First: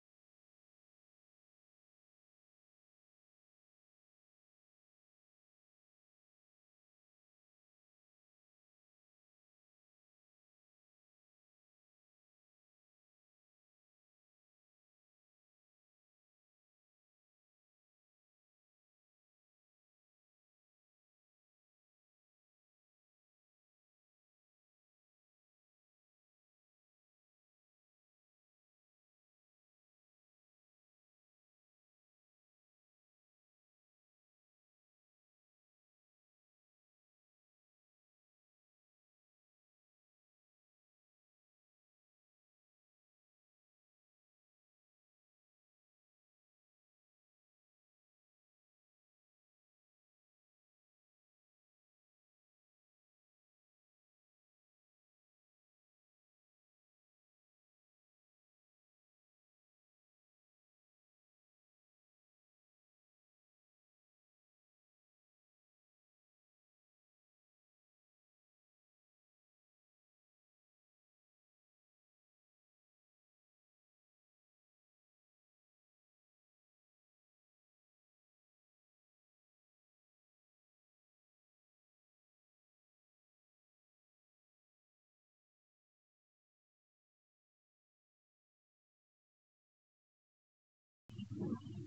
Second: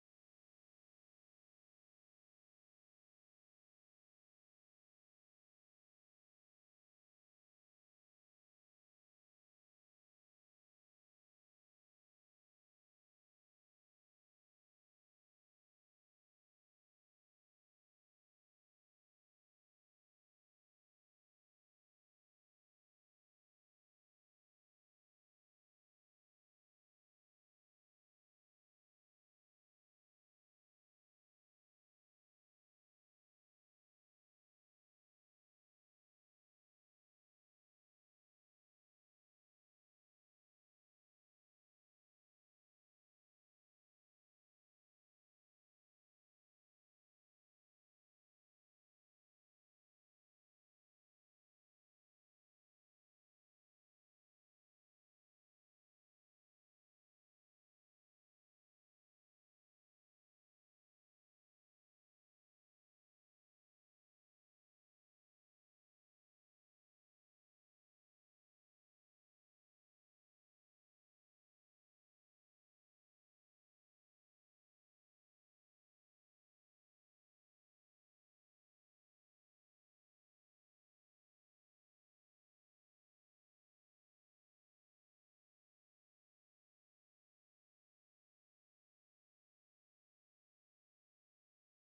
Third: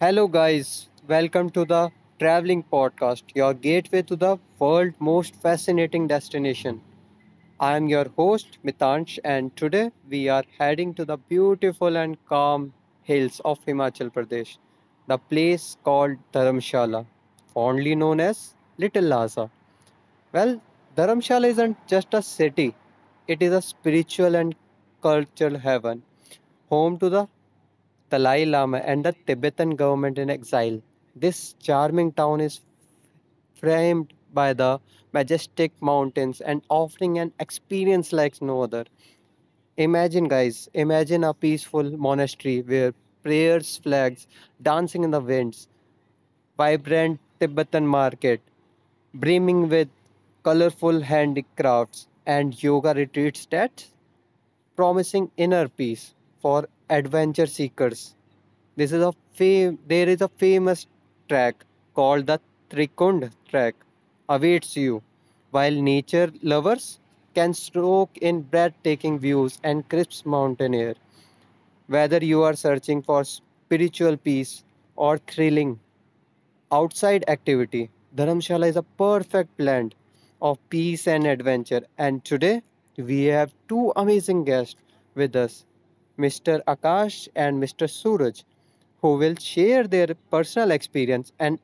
Hello, guys. Welcome to the Traveling Podcast, your gateway to the world's most fascinating destination. I am your host, Mitansh, and today we are heading to the beautiful and calm hills of Himachal Pradesh, the place called Dharamshala, fondly known as Little Lhasa. Well, Dharamshala isn't just a city, it is a spiritual and cultural heaven, home to the Dalai Lama and the Tibetan government in exile. This charming town is framed by the majestic mountains and offering an experience like no other. Imagine, guys, imagine a peaceful monastery where prayers, flags, dancing in the winds, vibrant Tibetan market, brimming with colorful handicrafts, and yoga retreats that promising inner peace for adventure seekers. This is a fam- There is a famous track called the Trikund track awaits you, while nature lovers can stroke in breathtaking views and crisp mountain air. Whether you are searching for spiritual peace or thrilling outside activity, Dharamshala is a perfect blend of peace and adventure. And today we have two amazing guests with us, Mr. Akash and Mr. Suraj, who will share their personal experience and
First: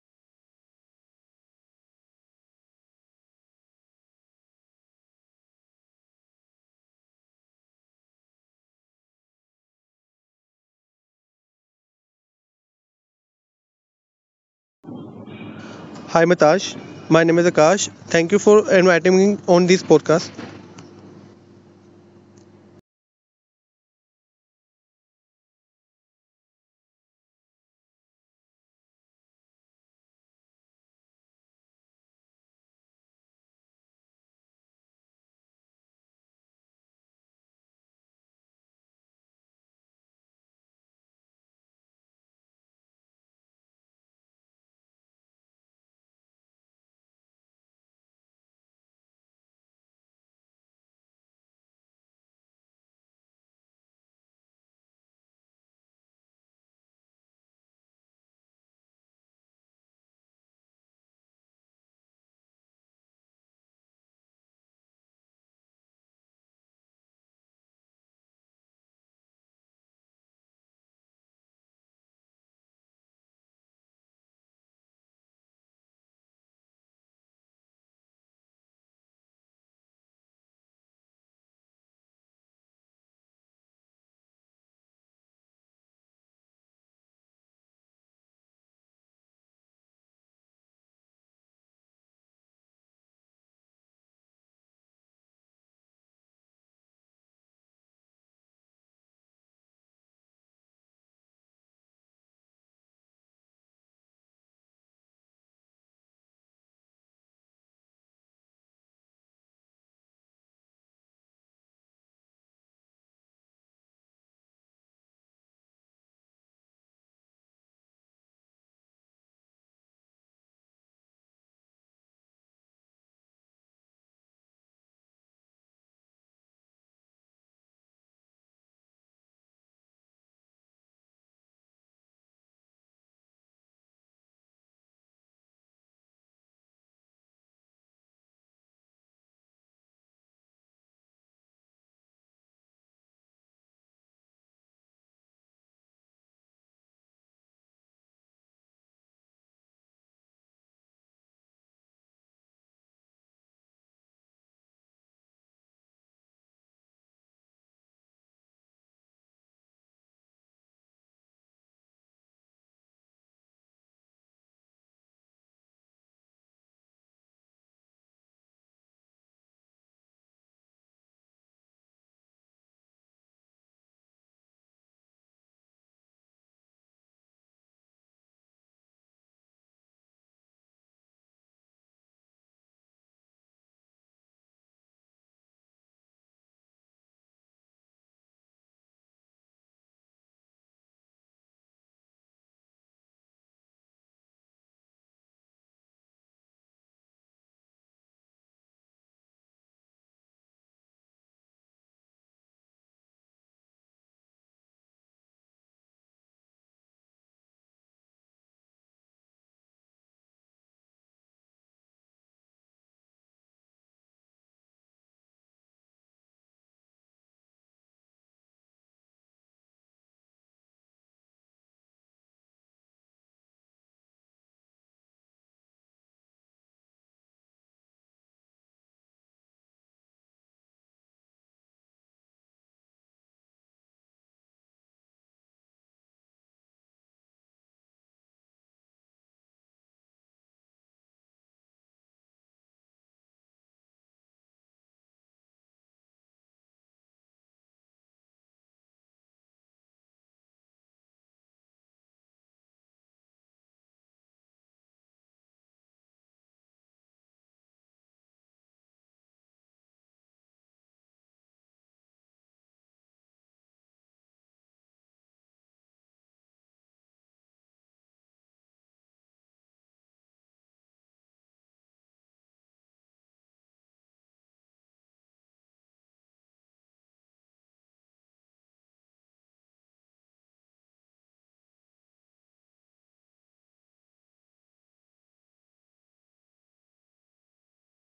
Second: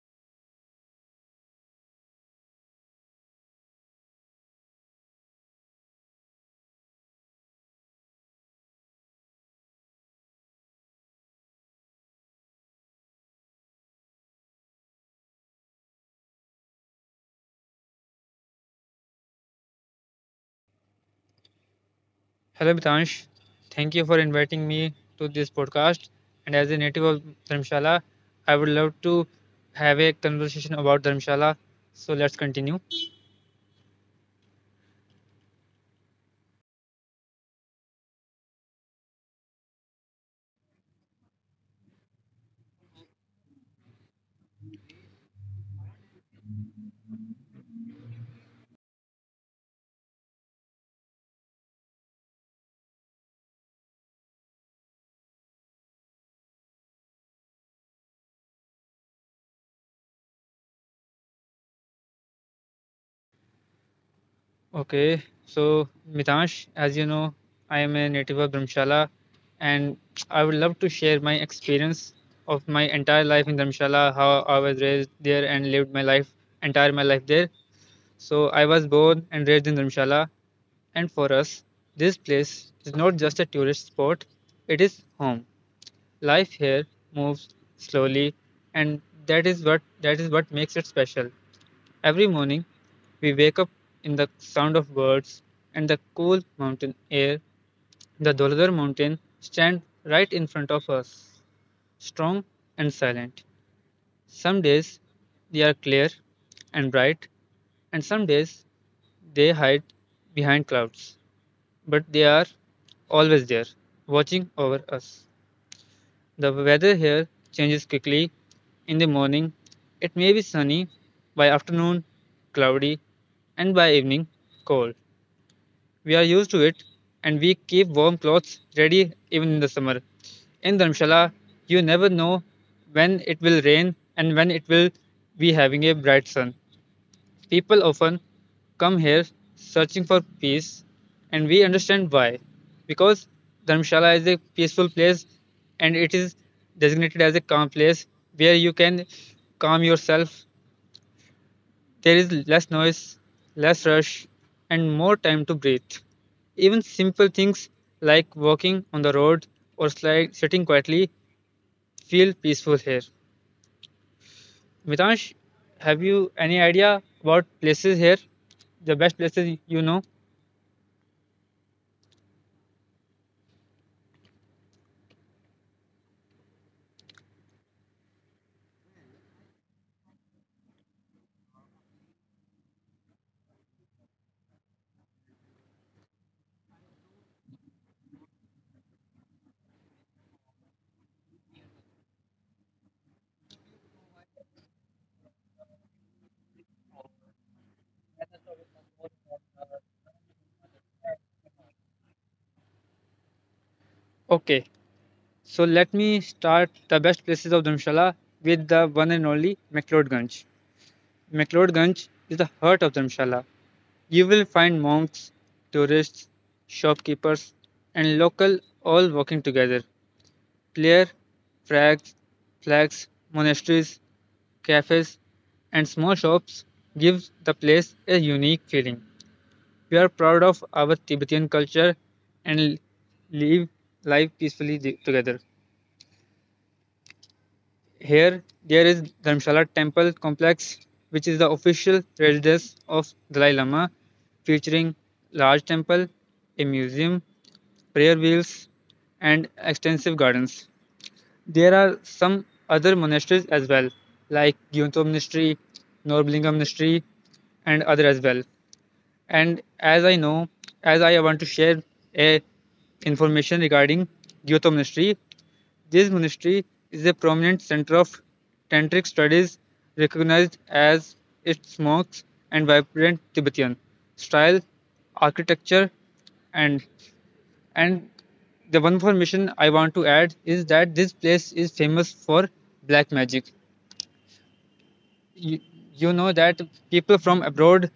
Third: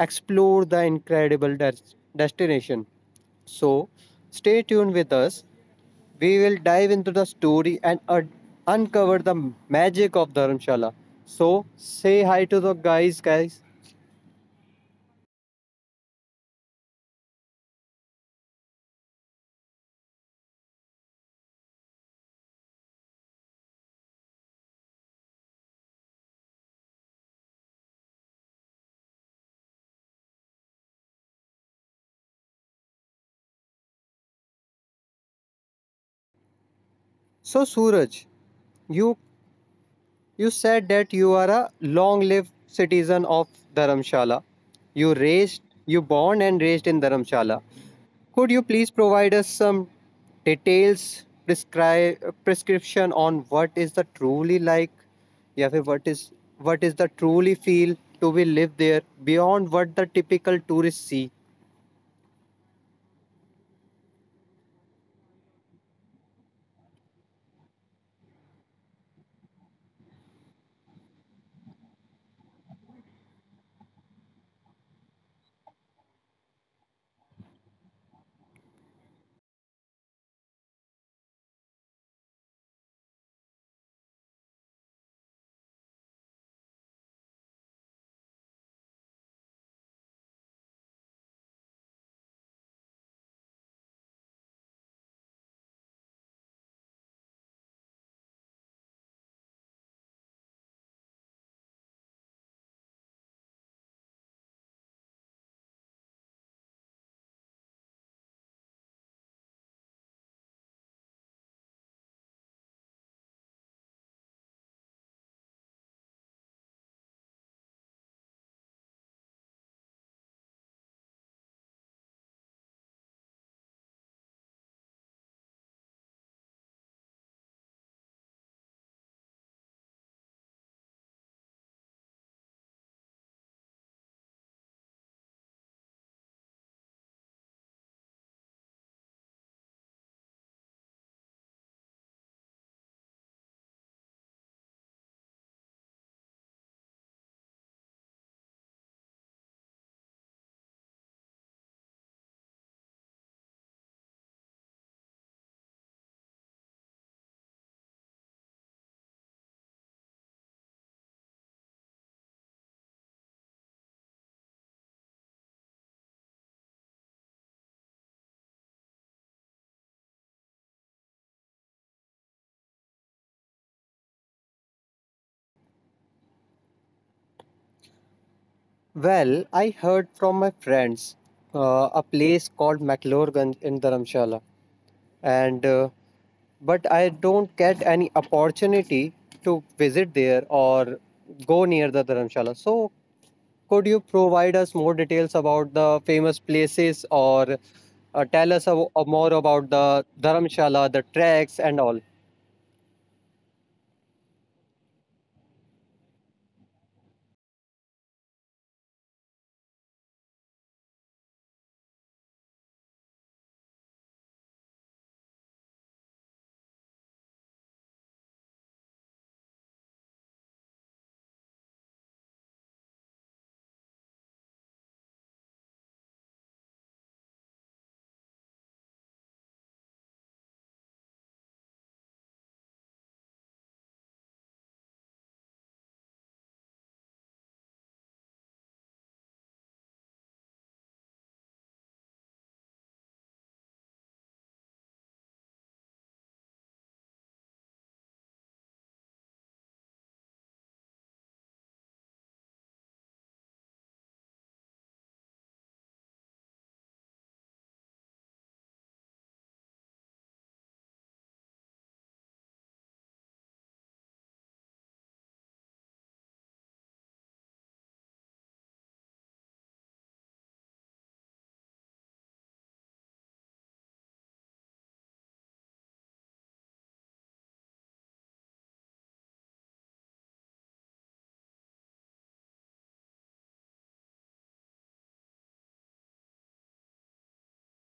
explore the incredible destination. So, stay tuned with us. We will dive into the story and uncover the magic of Dharamshala. So, say hi to the guys, guys. Hi, Mitash. My name is Akash. Thank you for inviting me on this podcast. Hello, Mitansh. Thank you for inviting me to this podcast. And as a native of Dharamshala, I would love to have a conversation about Dharamshala. So let's continue. So, Suraj, You you said that you are a long-lived citizen of Dharamshala. You born and raised in Dharamshala. Could you please provide us some details, prescribe prescription on what is the truly like? Yeah, फिर what is the truly feel to be live there beyond what the typical tourists see? Okay, so Mitansh, as you know, I am a native of Dharamshala and I would love to share my experience of my entire life in Dharamshala, how I was raised there and lived my life, entire my life there. So I was born and raised in Dharamshala. And for us, this place is not just a tourist spot, it is home. Life here moves slowly, and that is what makes it special. Every morning, we wake up in the sound of birds and the cool mountain air. The Doladar mountain stand right in front of us, strong and silent. Some days they are clear and bright, and some days they hide behind clouds, but they are always there, watching over us. The weather here changes quickly. In the morning, it may be sunny, by afternoon, cloudy, and by evening, cold. We are used to it and we keep warm clothes ready even in the summer. In Dharamshala, you never know when it will rain and when it will be having a bright sun. People often come here searching for peace, and we understand why. Because Dharamshala is a peaceful place and it is designated as a calm place where you can calm yourself. There is less noise, less rush, and more time to breathe. Even simple things like walking on the road or slide, sitting quietly feel peaceful here. Mitansh, have you any idea about places here? The best places you know? Well, I heard from my friends a place called McLoregan in Dharamshala, and but I don't get any opportunity to visit there or go near the Dharamshala. So, could you provide us more details about the famous places or tell us a more about the Dharamshala, the tracks, and all? Okay, so let me start the best places of Dharamshala with the one and only McLeodganj. McLeodganj is the heart of Dharamshala. You will find monks, tourists, shopkeepers, and local all working together. Clear flags, flags, monasteries, cafes, and small shops give the place a unique feeling. We are proud of our Tibetan culture and live life peacefully together. Here, there is Dharamshala Temple complex, which is the official residence of Dalai Lama, featuring large temple, a museum, prayer wheels, and extensive gardens. There are some other monasteries as well, like Gyonto Monastery, Norblingam Monastery, and other as well. And as I know, as I want to share a information regarding Gyonto Monastery, this monastery is a prominent center of tantric studies, recognized as its monks and vibrant Tibetan style, architecture, and and the one information I want to add is that this place is famous for black magic. You, you know that people from abroad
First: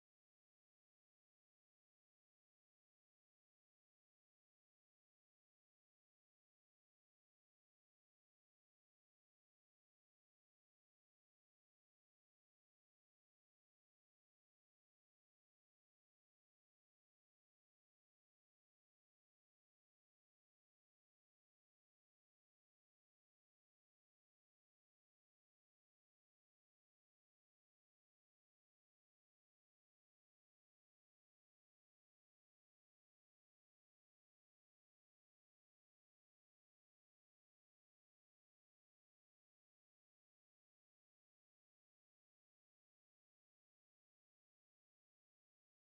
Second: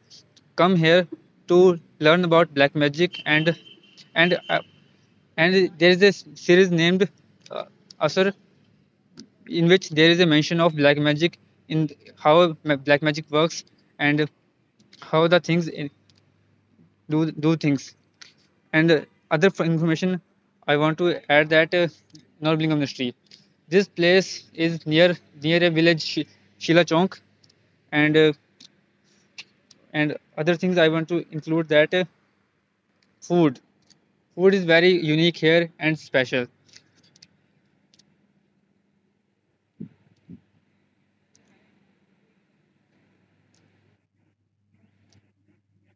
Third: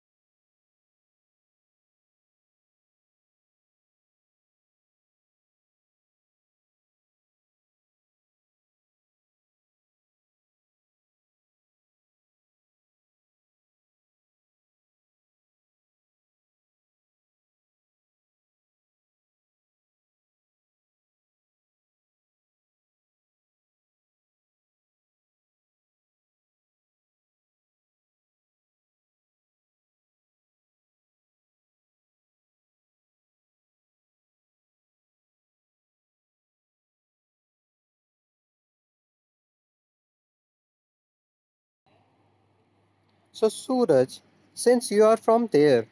come here to learn about black magic and uh, and there is a series named uh, Asur, in which there is a mention of black magic in black magic works and how the things do things, and information I want to add that Norblingam Mystery. This place is near a village Shila Chonk, and other things I want to include that food food is very unique here and special. So, Suraj, since you are from there,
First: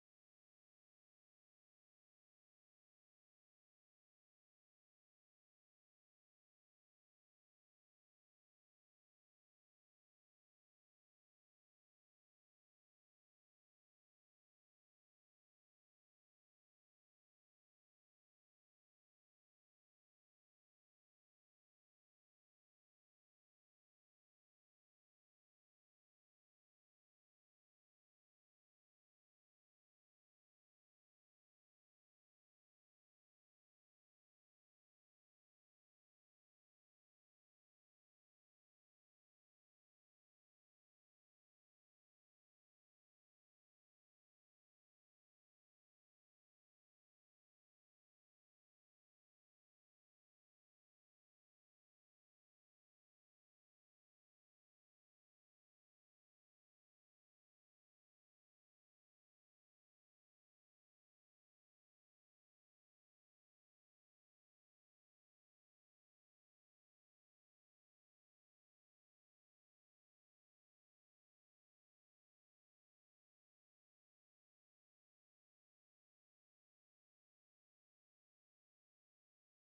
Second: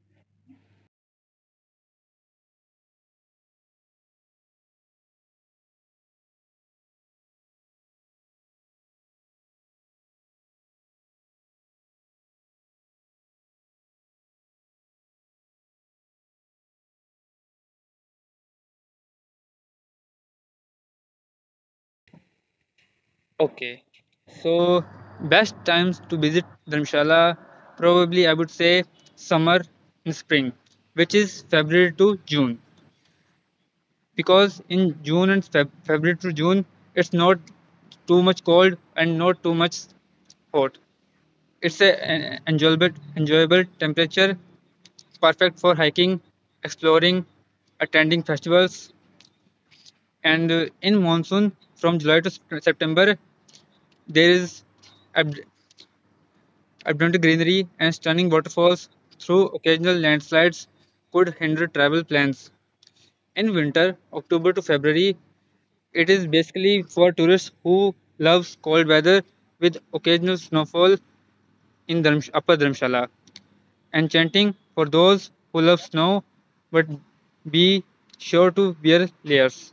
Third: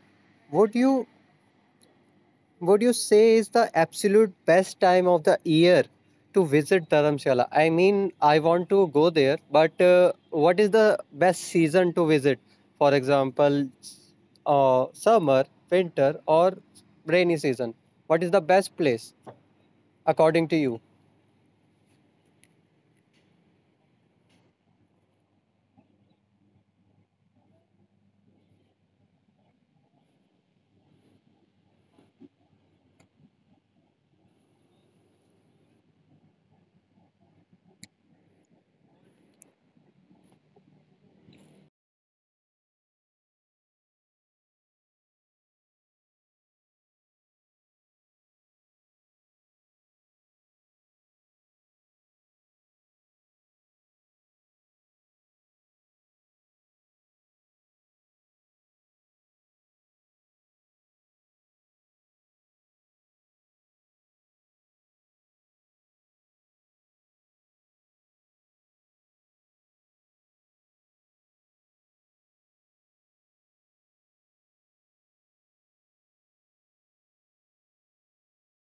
would you would you say is the absolute best time of the year to visit Dharamshala? I mean, I want to go there, but what is the best season to visit? For example, summer, winter, or rainy season? What is the best place according to you? Okay, so best times to visit Dharamshala probably I would say summer and spring, which is February to June, because in June and February to June it's not too much cold and not too much hot. It's a an enjoyable temperature, perfect for hiking, exploring, attending festivals, and in monsoon from July to September there is ab- Abundant greenery and stunning waterfalls, though occasional landslides could hinder travel plans. In winter, October to February, it is basically for tourists who loves cold weather with occasional snowfall in Upper Dharamshala. Enchanting for those who love snow, but be sure to wear layers.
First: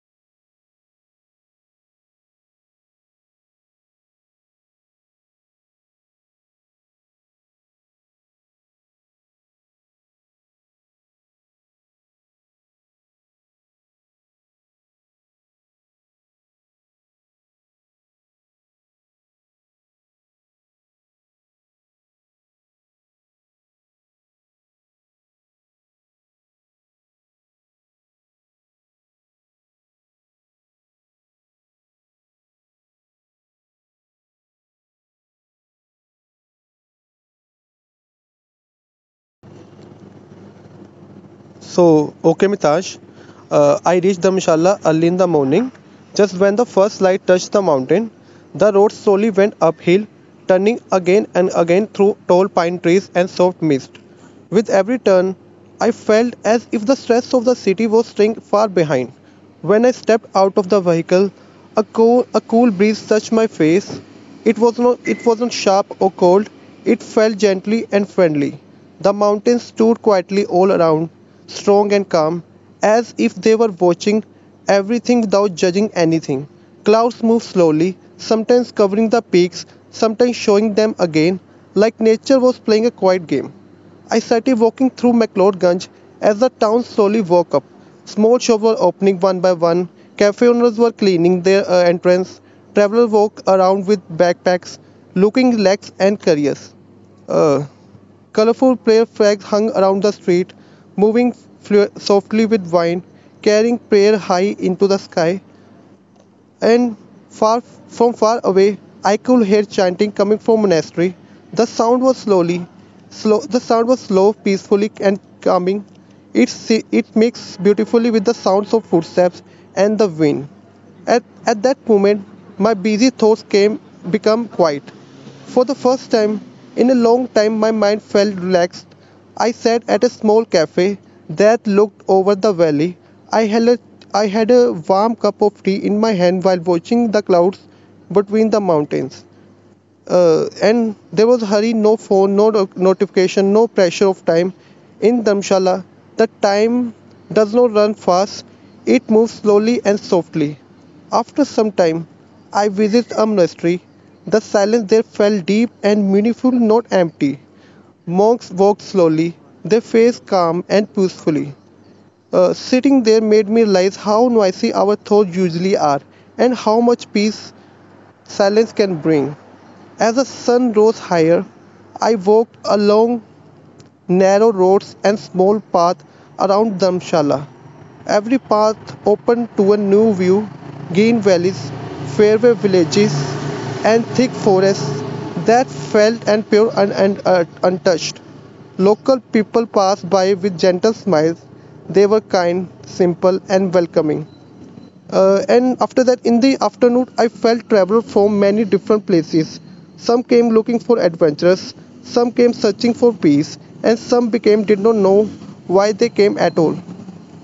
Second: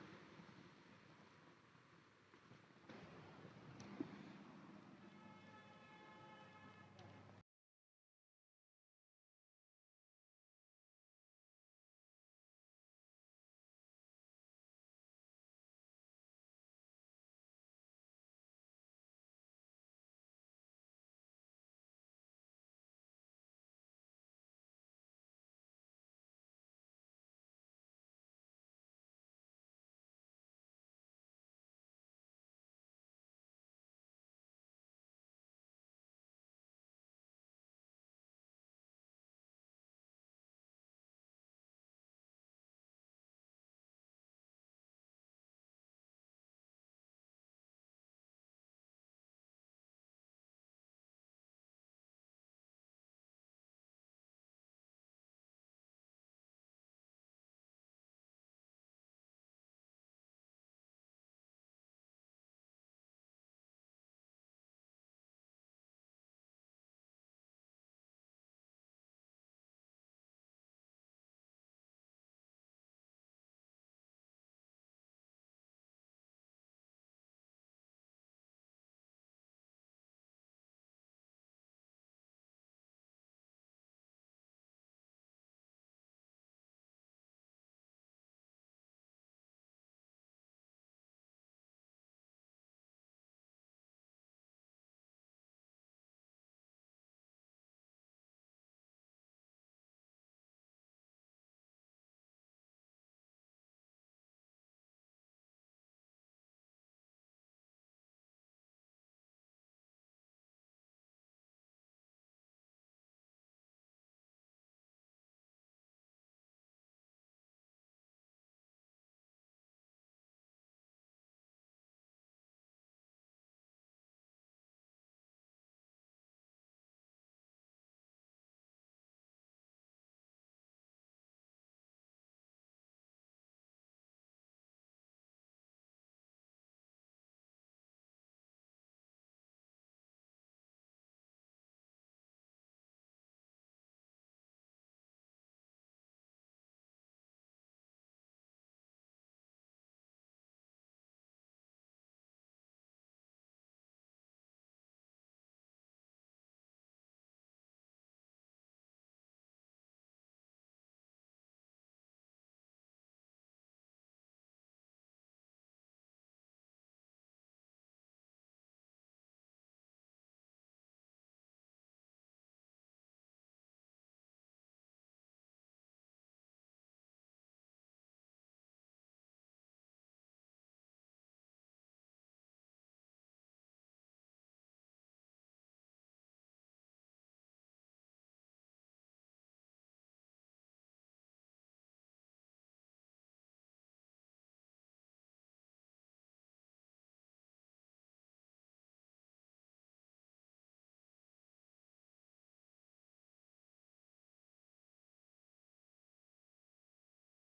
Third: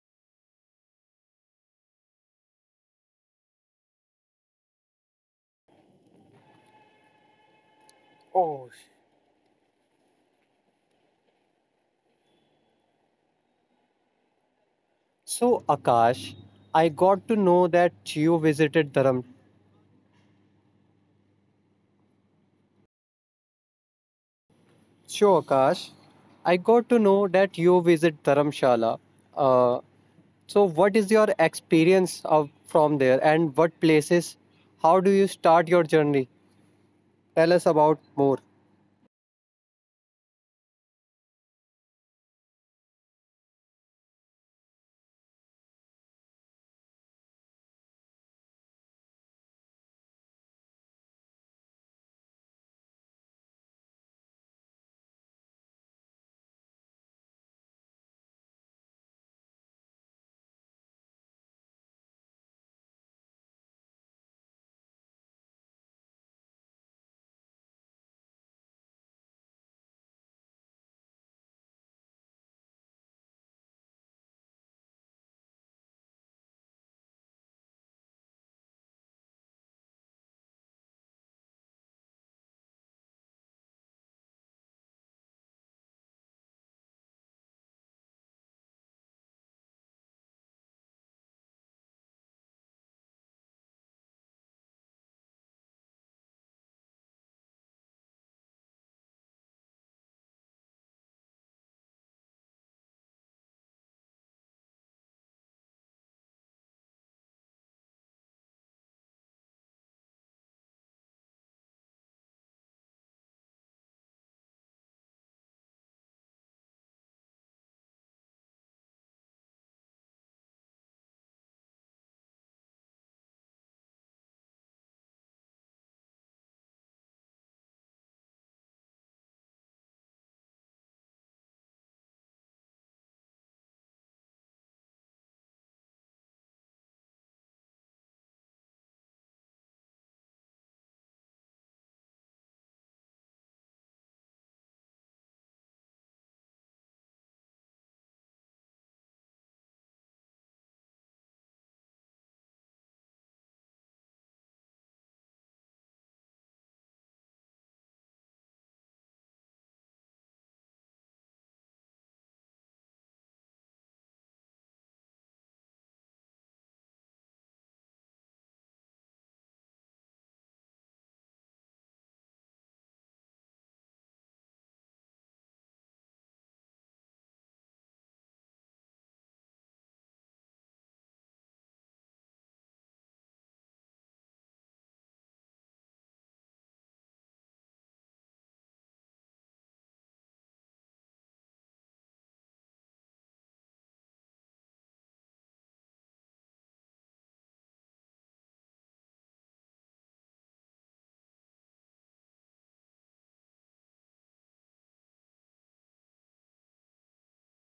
So, Akash, I got to know that you visited Dharam. So, Akash, I got to know that you visit Dharamshala. Uh, So, what is your experience of from there, and what places? How do you start your journey? Tell us about more. Okay, Mitash. I reached the Mishala early in the morning. Just when the first light touched the mountain, the road slowly went uphill, turning again and again through tall pine trees and soft mist. With every turn, I felt as if the stress of the city was staying far behind. When I stepped out of the vehicle, a cool breeze touched my face. It wasn't sharp or cold. It felt gently and friendly. The mountains stood quietly all around, strong and calm, as if they were watching everything without judging anything. Clouds moved slowly, sometimes covering the peaks, sometimes showing them again, like nature was playing a quiet game. I started walking through McLeodganj as the town slowly woke up. Small shops were opening one by one, cafe owners were cleaning their entrance, travelers walked around with backpacks, looking lax and curious. Uh, Colorful prayer flags hung around the street, moving softly with wind, carrying prayer high into the sky and far from far away I could hear chanting coming from monastery. The sound was slowly, slow. The sound was slow, peacefully and calming. It mixed beautifully with the sounds of footsteps and the wind. At that moment, my busy thoughts came become quiet. For the first time in a long time, my mind felt relaxed. I sat at a small cafe that looked over the valley. I had a, I had a warm cup of tea in my hand while watching the clouds between the mountains. And there was hurry, no phone, notification, no pressure of time. In Dharamshala, the time does not run fast, it moves slowly and softly. After some time, I visit a monastery. The silence there felt deep and meaningful, not empty. Monks walked slowly, their face calm and peacefully. Sitting there made me realize how noisy our thoughts usually are and how much peace silence can bring. As the sun rose higher, I walked along narrow roads and small paths around Dharamshala. Every path opened to a new view: green valleys, fairway villages, and thick forests that felt and pure and untouched. Local people passed by with gentle smiles. They were kind, simple, and welcoming. And after that, in the afternoon, I felt travel from many different places. Some came looking for adventures, some came searching for peace, and some became did not know why they came at all.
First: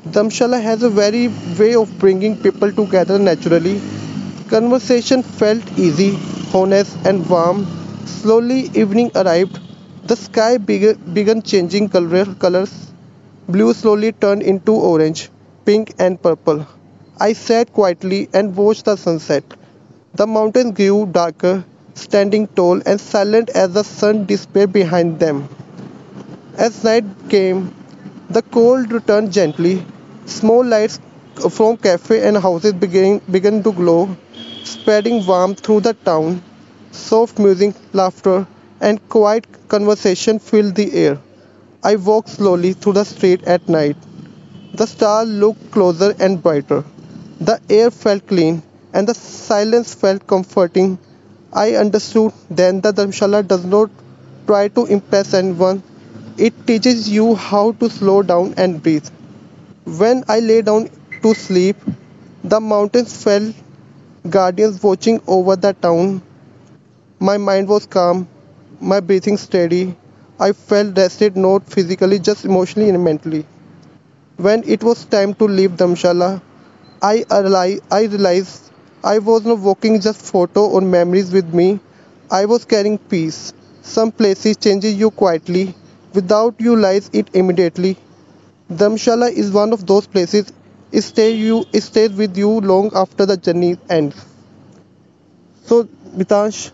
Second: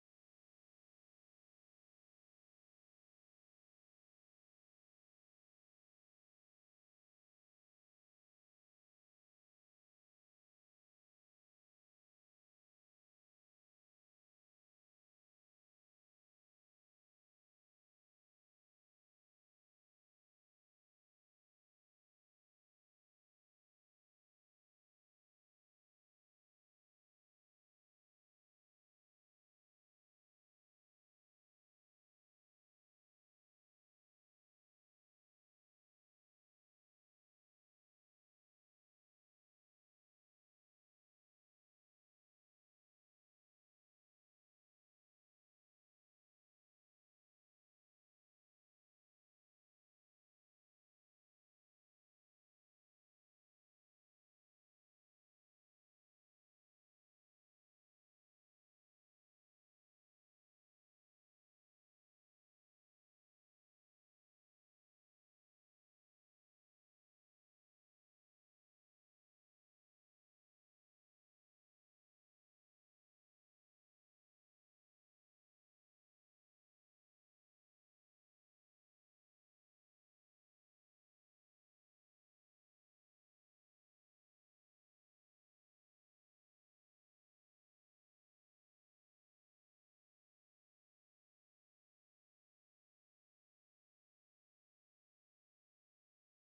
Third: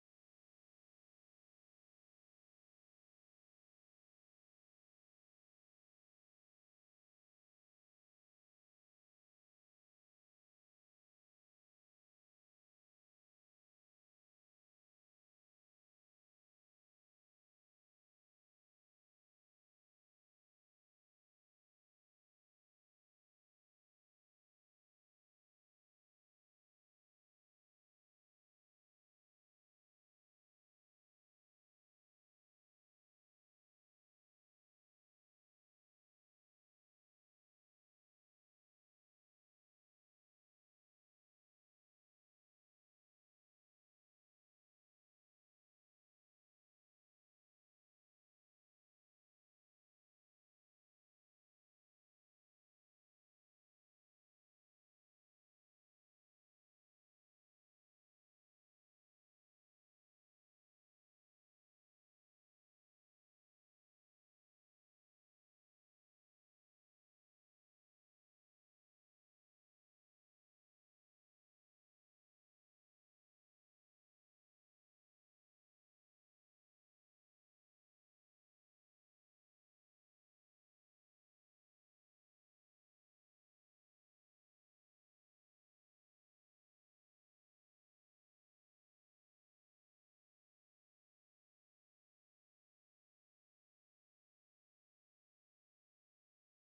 Damshala has a very way of bringing people together naturally. Conversation felt easy, honest, and warm. Slowly, evening arrived. Began changing colors. Blue slowly turned into orange, pink, and purple. I sat quietly and watched the sunset. The mountains grew darker, standing tall and silent as the sun disappeared behind them. As night came, the cold returned gently. Small lights from cafes and houses began to glow, spreading warmth through the town. Soft music, laughter, and quiet conversation filled the air. I walked slowly through the street at night, the stars looked closer and brighter. The air felt clean, and the silence felt comforting. I understood then that Dharamshala does not try to impress anyone. It teaches you how to slow down and breathe. When I lay down to sleep, the mountains felt guardians watching over the town. My mind was calm, my breathing steady. I felt rested not physically, just emotionally and mentally. When it was time to leave Dharamshala, I realized I was not walking just photo or memories with me. I was carrying peace. Some places changes you quietly, without you realize it immediately. Dharamshala is one of those places. It stays with you long after the journey ends. So, Mitash,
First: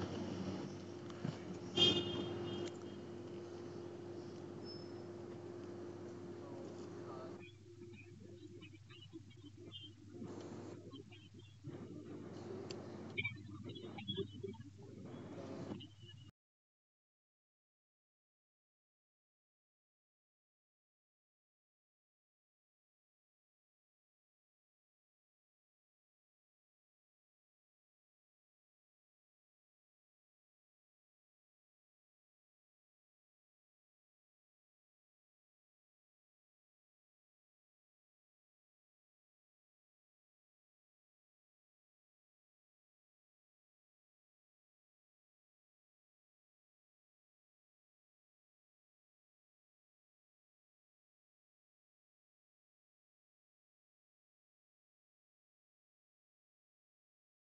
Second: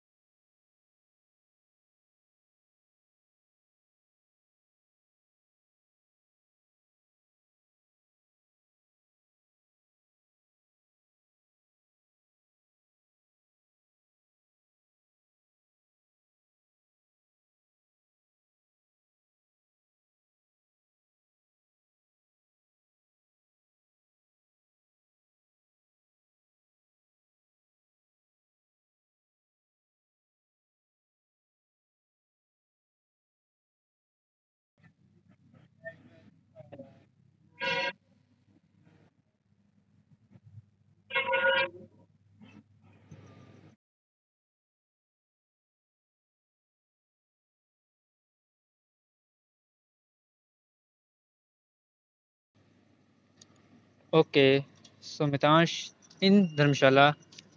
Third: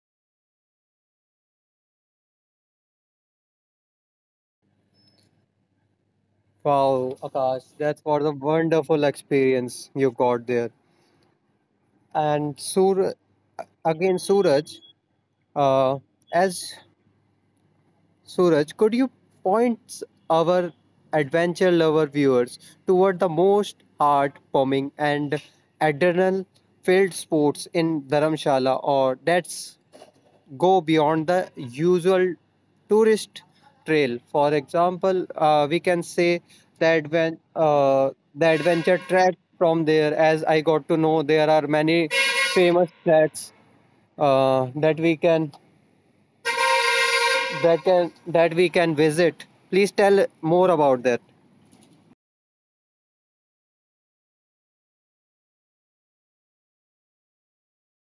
Wow, Akash, that's what a wonderful experience you got there. And Sur, Suraj, uh, as Suraj, could you point our adventure lover viewers toward the most heart-pumping and adrenaline-filled sports in Dharamshala, or that's go beyond the usual tourist trail. For example, we can say that when the adventure track from there, as I got to know, there are many famous tracks that we can that we can visit. Please tell more about that. Okay, so Mitansh, in Dharamshala,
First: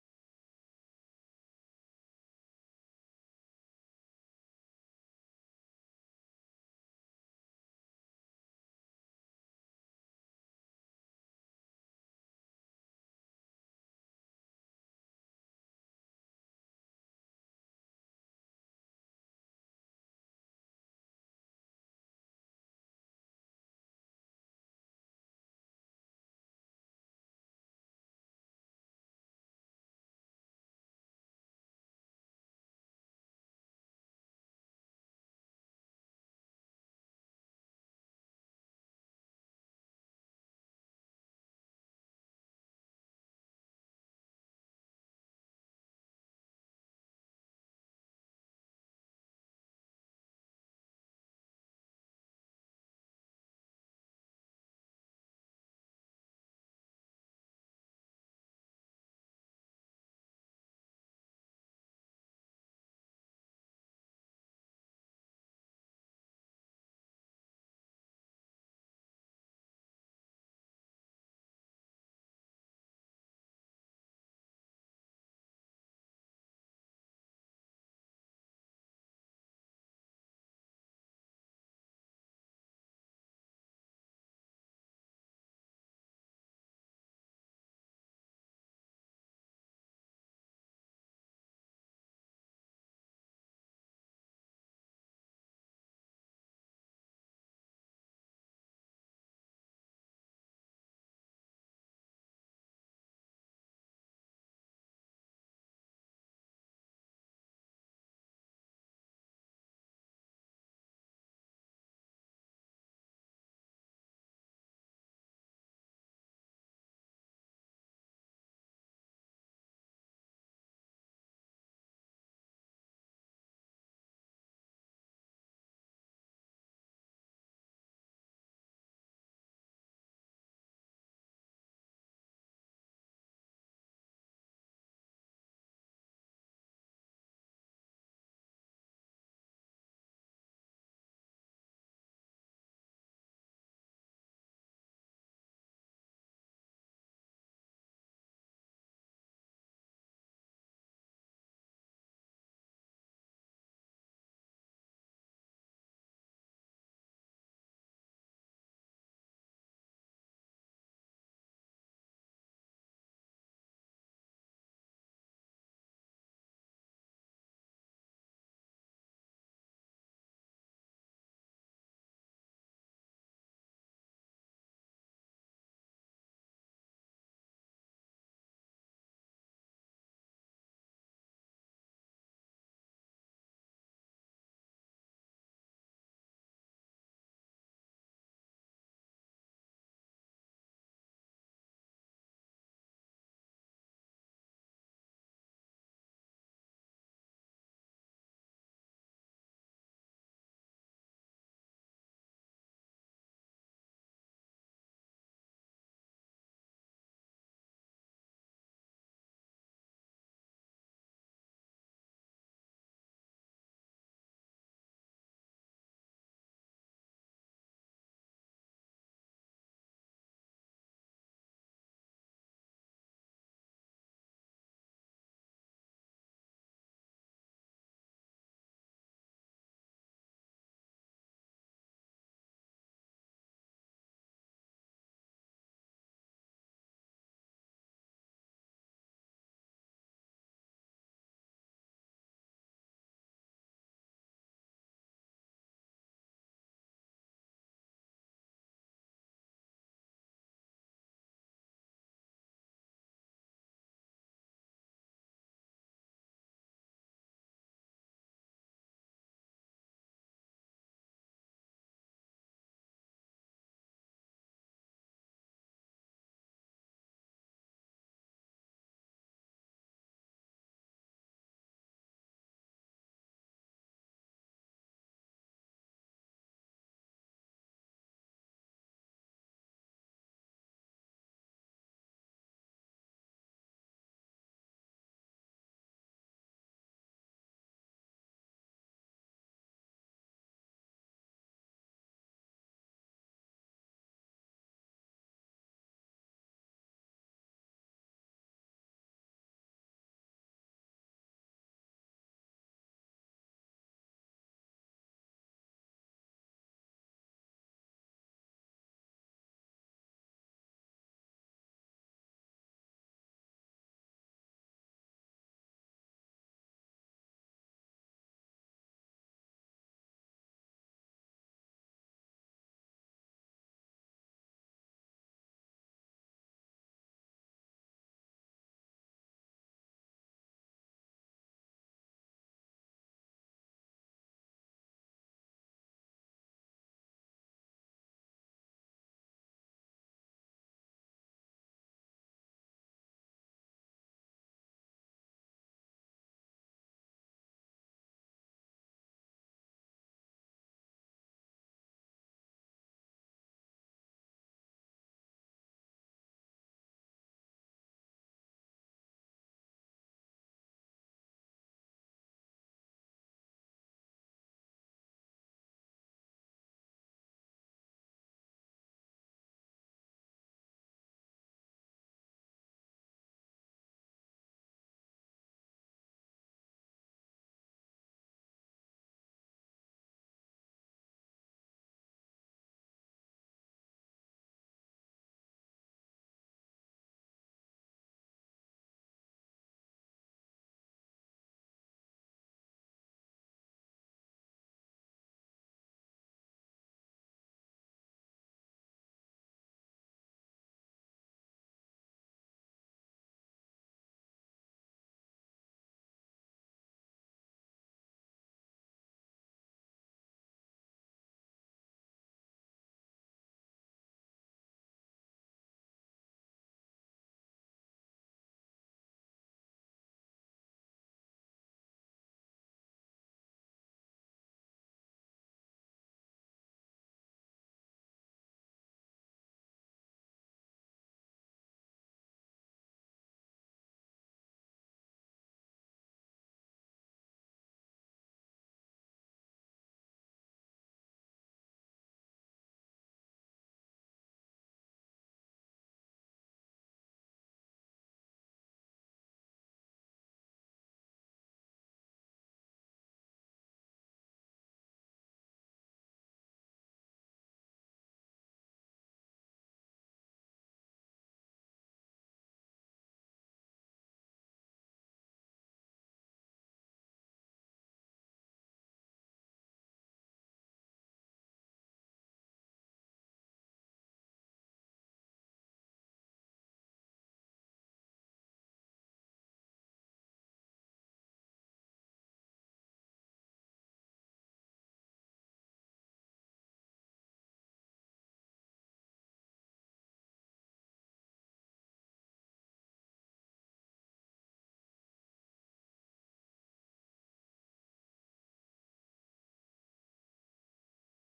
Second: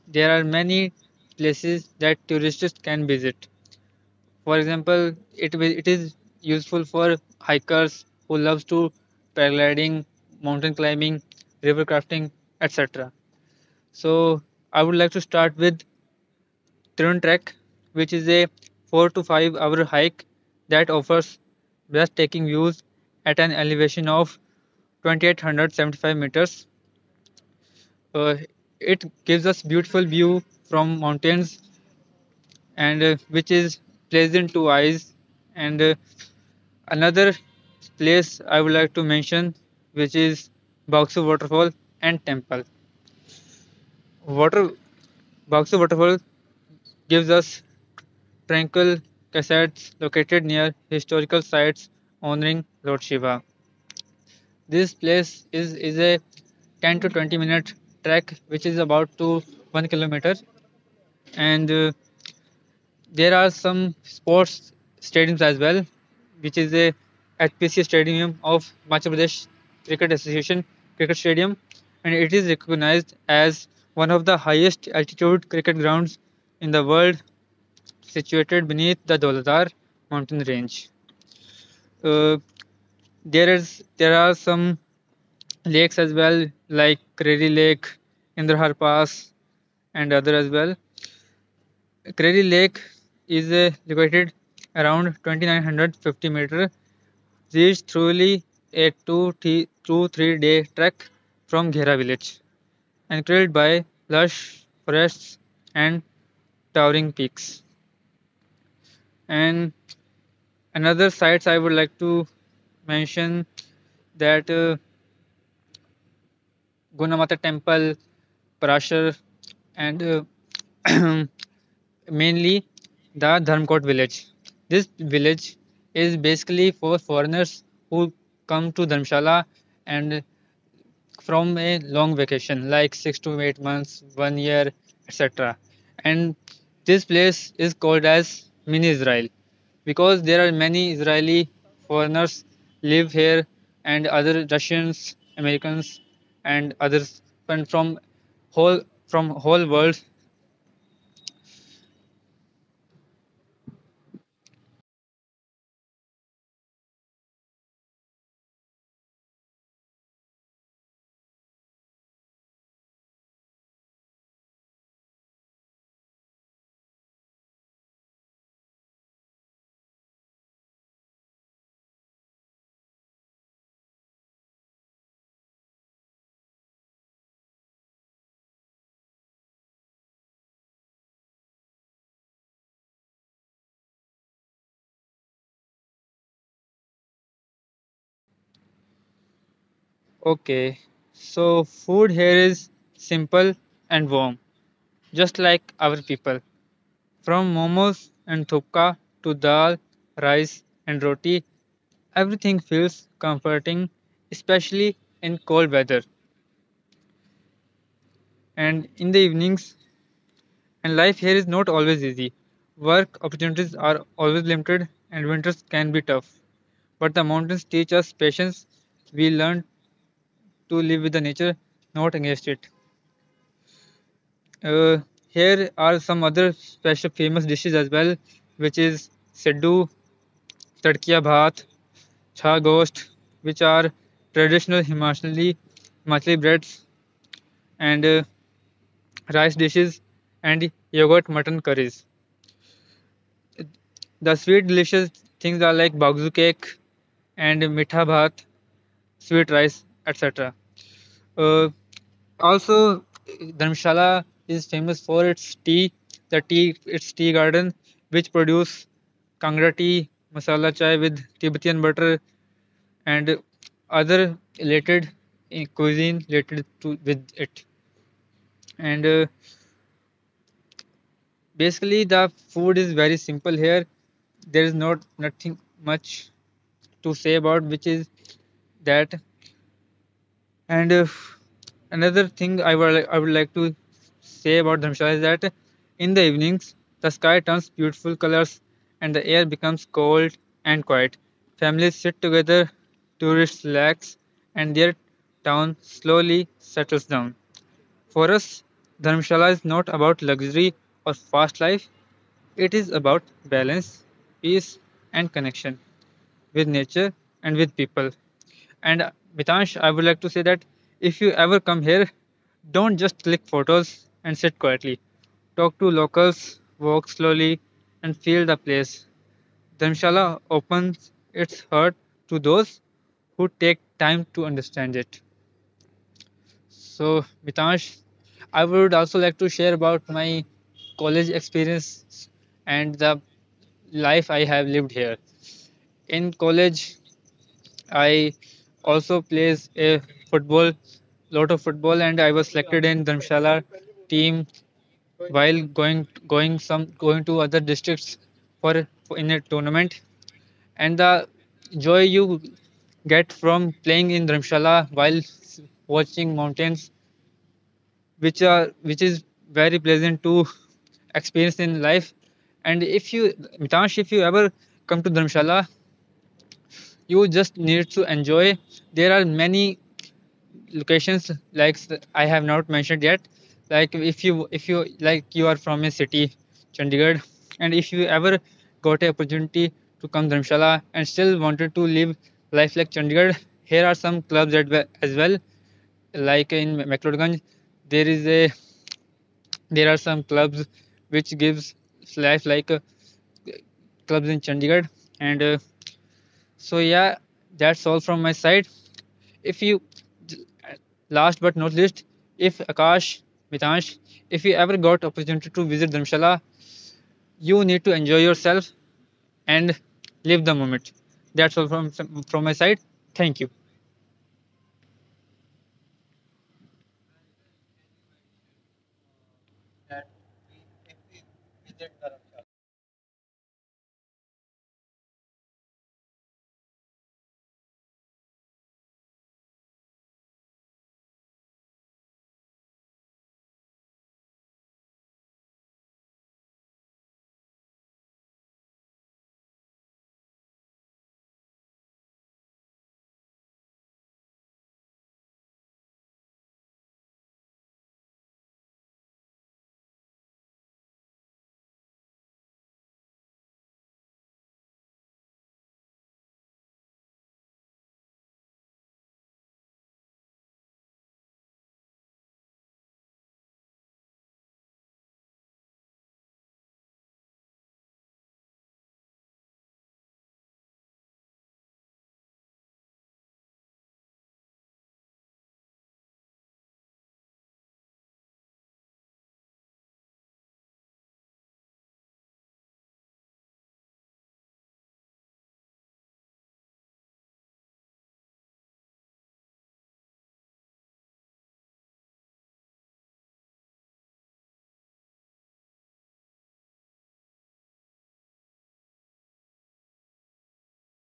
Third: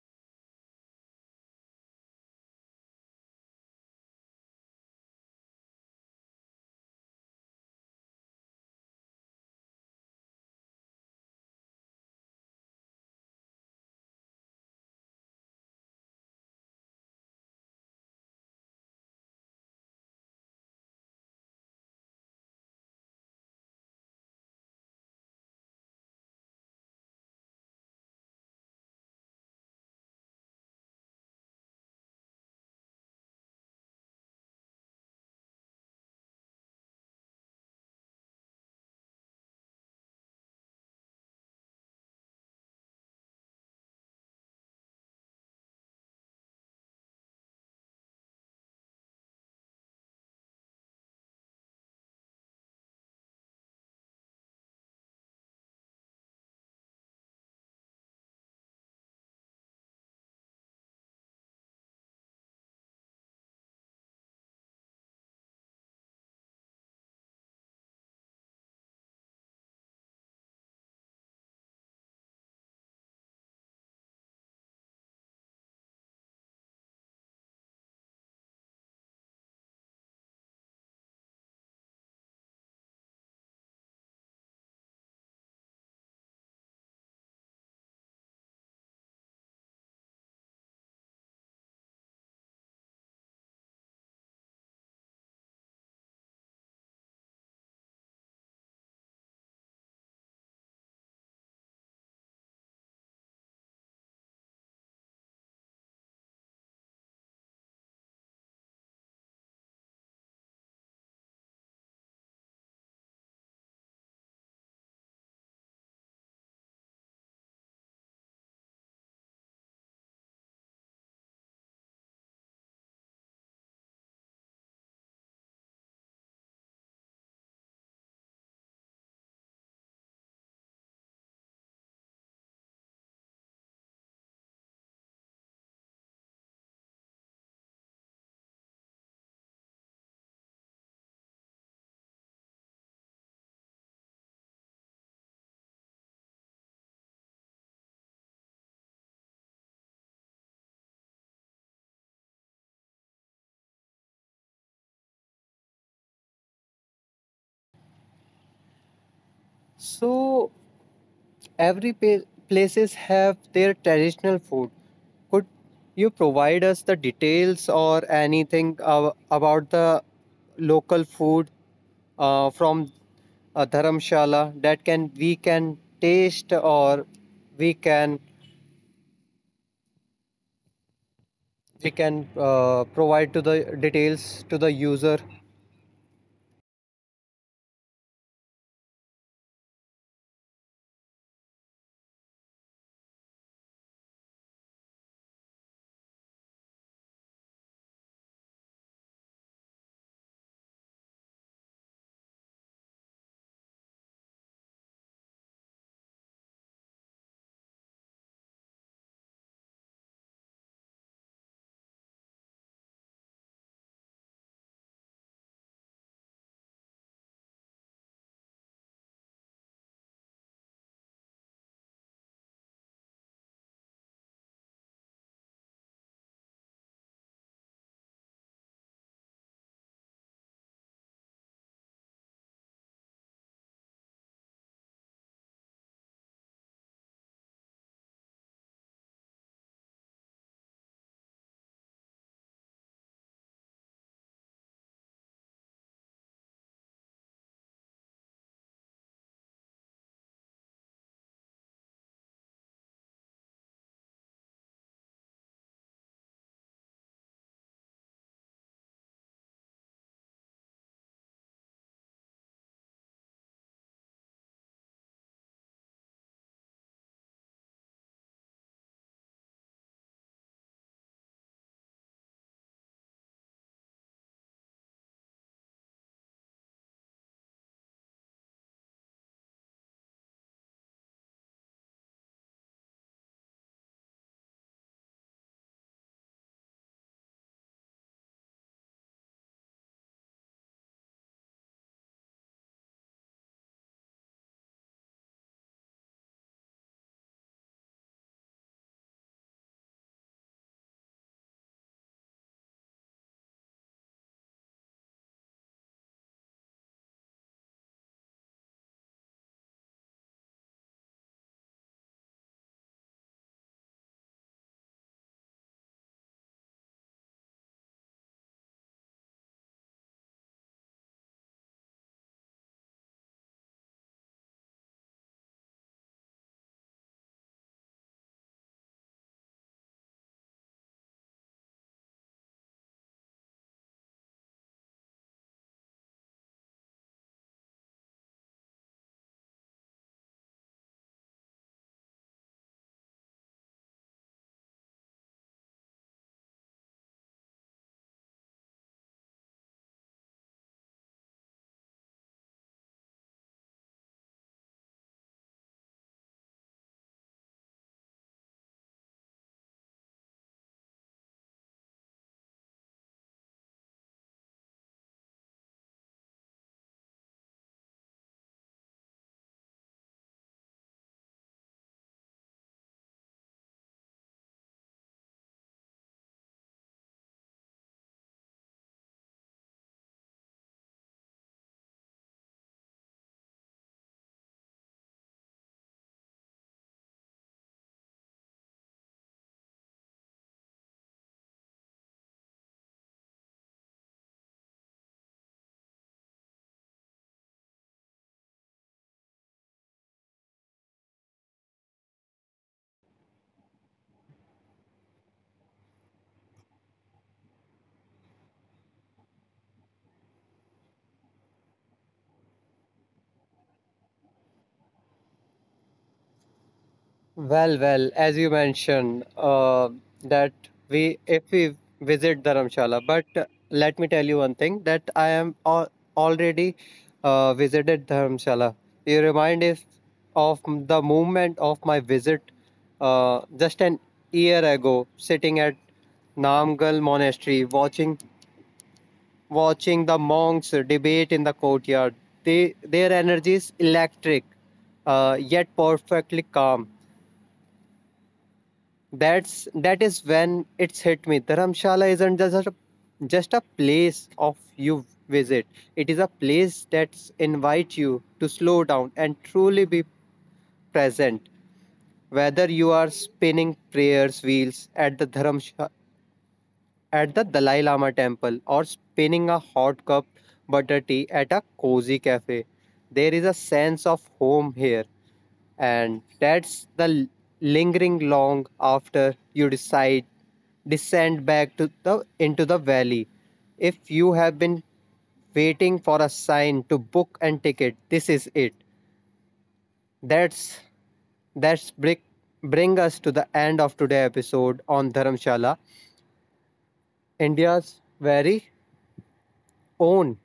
there are many places that tourists can visit. For example, it is useful for hikers who loves to paragliding, mountain climbing, river crafting, etc. So I would like to start with Trun Trek, which is a 4 to 5 hour hike that offers breathtaking views at an elevation of 2875 meters. Uh, it gives us beautiful view from mountains, and which is pleasant to eyes. And another place I would like to mention, which is Baksu Waterfall and Temple. Water Baksu Waterfall gives us tranquil cascades located near historical sites honoring Lord Shiva. This place is a 10 to 20 minute trek, which is about to 1 kilometer, and there are some sports stadiums as well, which is a HPC Stadium of Madhya Pradesh Cricket Association Cricket Stadium, and it is recognized as one of the highest altitude cricket grounds in the world, situated beneath the Dauladar mountain range. Uh, there are some lakes as well, like Crary Lake, Indrahar Pass, and other as well. Crary Lake is located around 2950 meters, reached through a 3 day trek from Ghera village, encircled by lush forests and towering peaks. And another sites I would like to mention that Gunamata Temple, Parashar, and mainly the Dharmkot village. This village is basically for foreigners who come to Dharamshala and from a long vacation, like 6 to 8 months, one year, etc. And this place is called as Mini Israel because there are many Israeli foreigners live here and other Russians, Americans, and others and whole from whole world. So places have their traditional food. Could you provide us the details or anything about the local food from a dharamshala that can we can taste or we can we can provide to the details to the user. Okay, so food here is simple and warm, just like our people. From momos and thupka to dal, rice, and roti, everything feels comforting, especially in cold weather and in the evenings. And life here is not always easy. Work opportunities are always limited, and winters can be tough. But the mountains teach us patience. We learn to live with the nature, not against it. Uh, Here are some other special famous dishes as well, which is siddu, tadkiya bhat, chha gosht, which are traditional Himachali breads and rice dishes and yogurt mutton curries. The sweet delicious things are like bagzu cake and mitha bhat, sweet rice, etc. Uh, Also, Dharamshala is famous for its tea, its tea garden, which produce Kangra tea, masala chai with Tibetan butter, and other related cuisine related to with it. And basically, the food is very simple here. There is not nothing much to say about, which is that. And another thing I would like to say about Dharamshala is that in the evenings the sky turns beautiful colors and the air becomes cold and quiet. Families sit together, tourists relax, and their town slowly settles down. For us, Dharamshala is not about luxury or fast life. It is about balance, peace, and connection with nature and with people. And Mitansh, I would like to say that if you ever come here, don't just click photos and sit quietly. Talk to locals, walk slowly, and feel the place. Dharamshala opens its heart to those who take time to understand it. So, Mitansh, I would also like to share about my college experience and the life I have lived here. In college, I also plays a football, lot of football, and I was selected in Dharamshala team while going to other districts for in a tournament. And the joy you get from playing in Dharamshala while watching mountains, which is very pleasant to experience in life. And if you, Mitansh, if you ever come to Dharamshala, you just need to enjoy. There are many locations like I have not mentioned yet. Like if you like you are from a city, Chandigarh, and if you ever got a opportunity to come Dharamshala and still wanted to live life like Chandigarh, here are some clubs at, as well. Like in McLeodganj, there is a there are some clubs which gives life like clubs in Chandigarh, and so yeah, that's all from my side. If you, Last but not least, if Akash, Mitansh, if you ever got opportunity to visit Dharamshala, you need to enjoy yourself and live the moment. That's all from my side. Thank you. Well, well, as you mentioned, that we if we visit Dharamshala, but let me tell you one thing that I am al already visited Dharamshala. You remind us of the moment of my visit just an year ago, sitting at Namgal Monastery, watching the monks debate in the courtyard. They, their energy is electric, yet perfectly calm. That is when it's hit me. Dharamshala isn't just just a place of you visit. It is a place that invites you to slow down and truly be present. Whether you are spinning prayers wheels at the Dharamshala at the Dalai Lama temple or spinning a hot cup butter tea at a cozy cafe, there is a sense of home here and that's the lingering long after you decide descend back to the into the valley. If you have been waiting for a sign to book and ticket, this is it. that's that's bring, Bring us to the end of today's episode on Dharamshala, India's very own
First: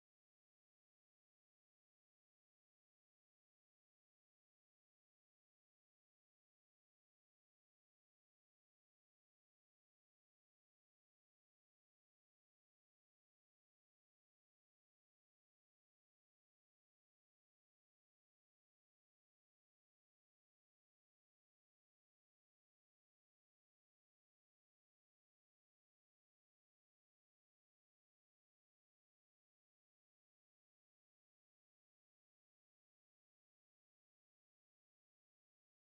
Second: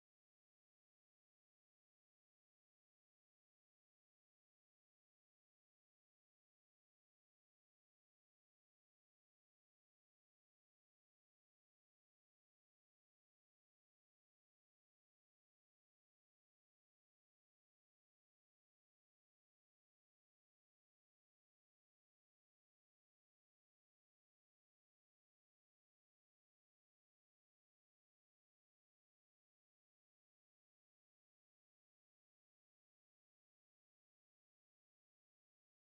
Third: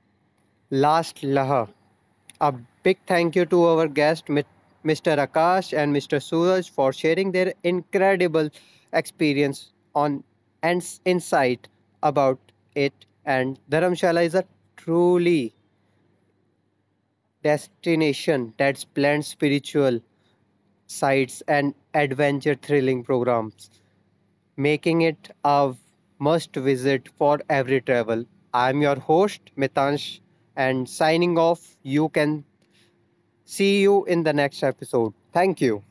last Laha. A big thank you to our guest, Mr. Akash and Mr. Suraj, for sharing their incredible experience on and insight about it. And Dharamshala is a truly destination that blends spiritual sites and adventure thrilling programs, making it a must visit for every travel. I'm your host, Mitansh, and signing off. You can See you in the next episode. Thank you.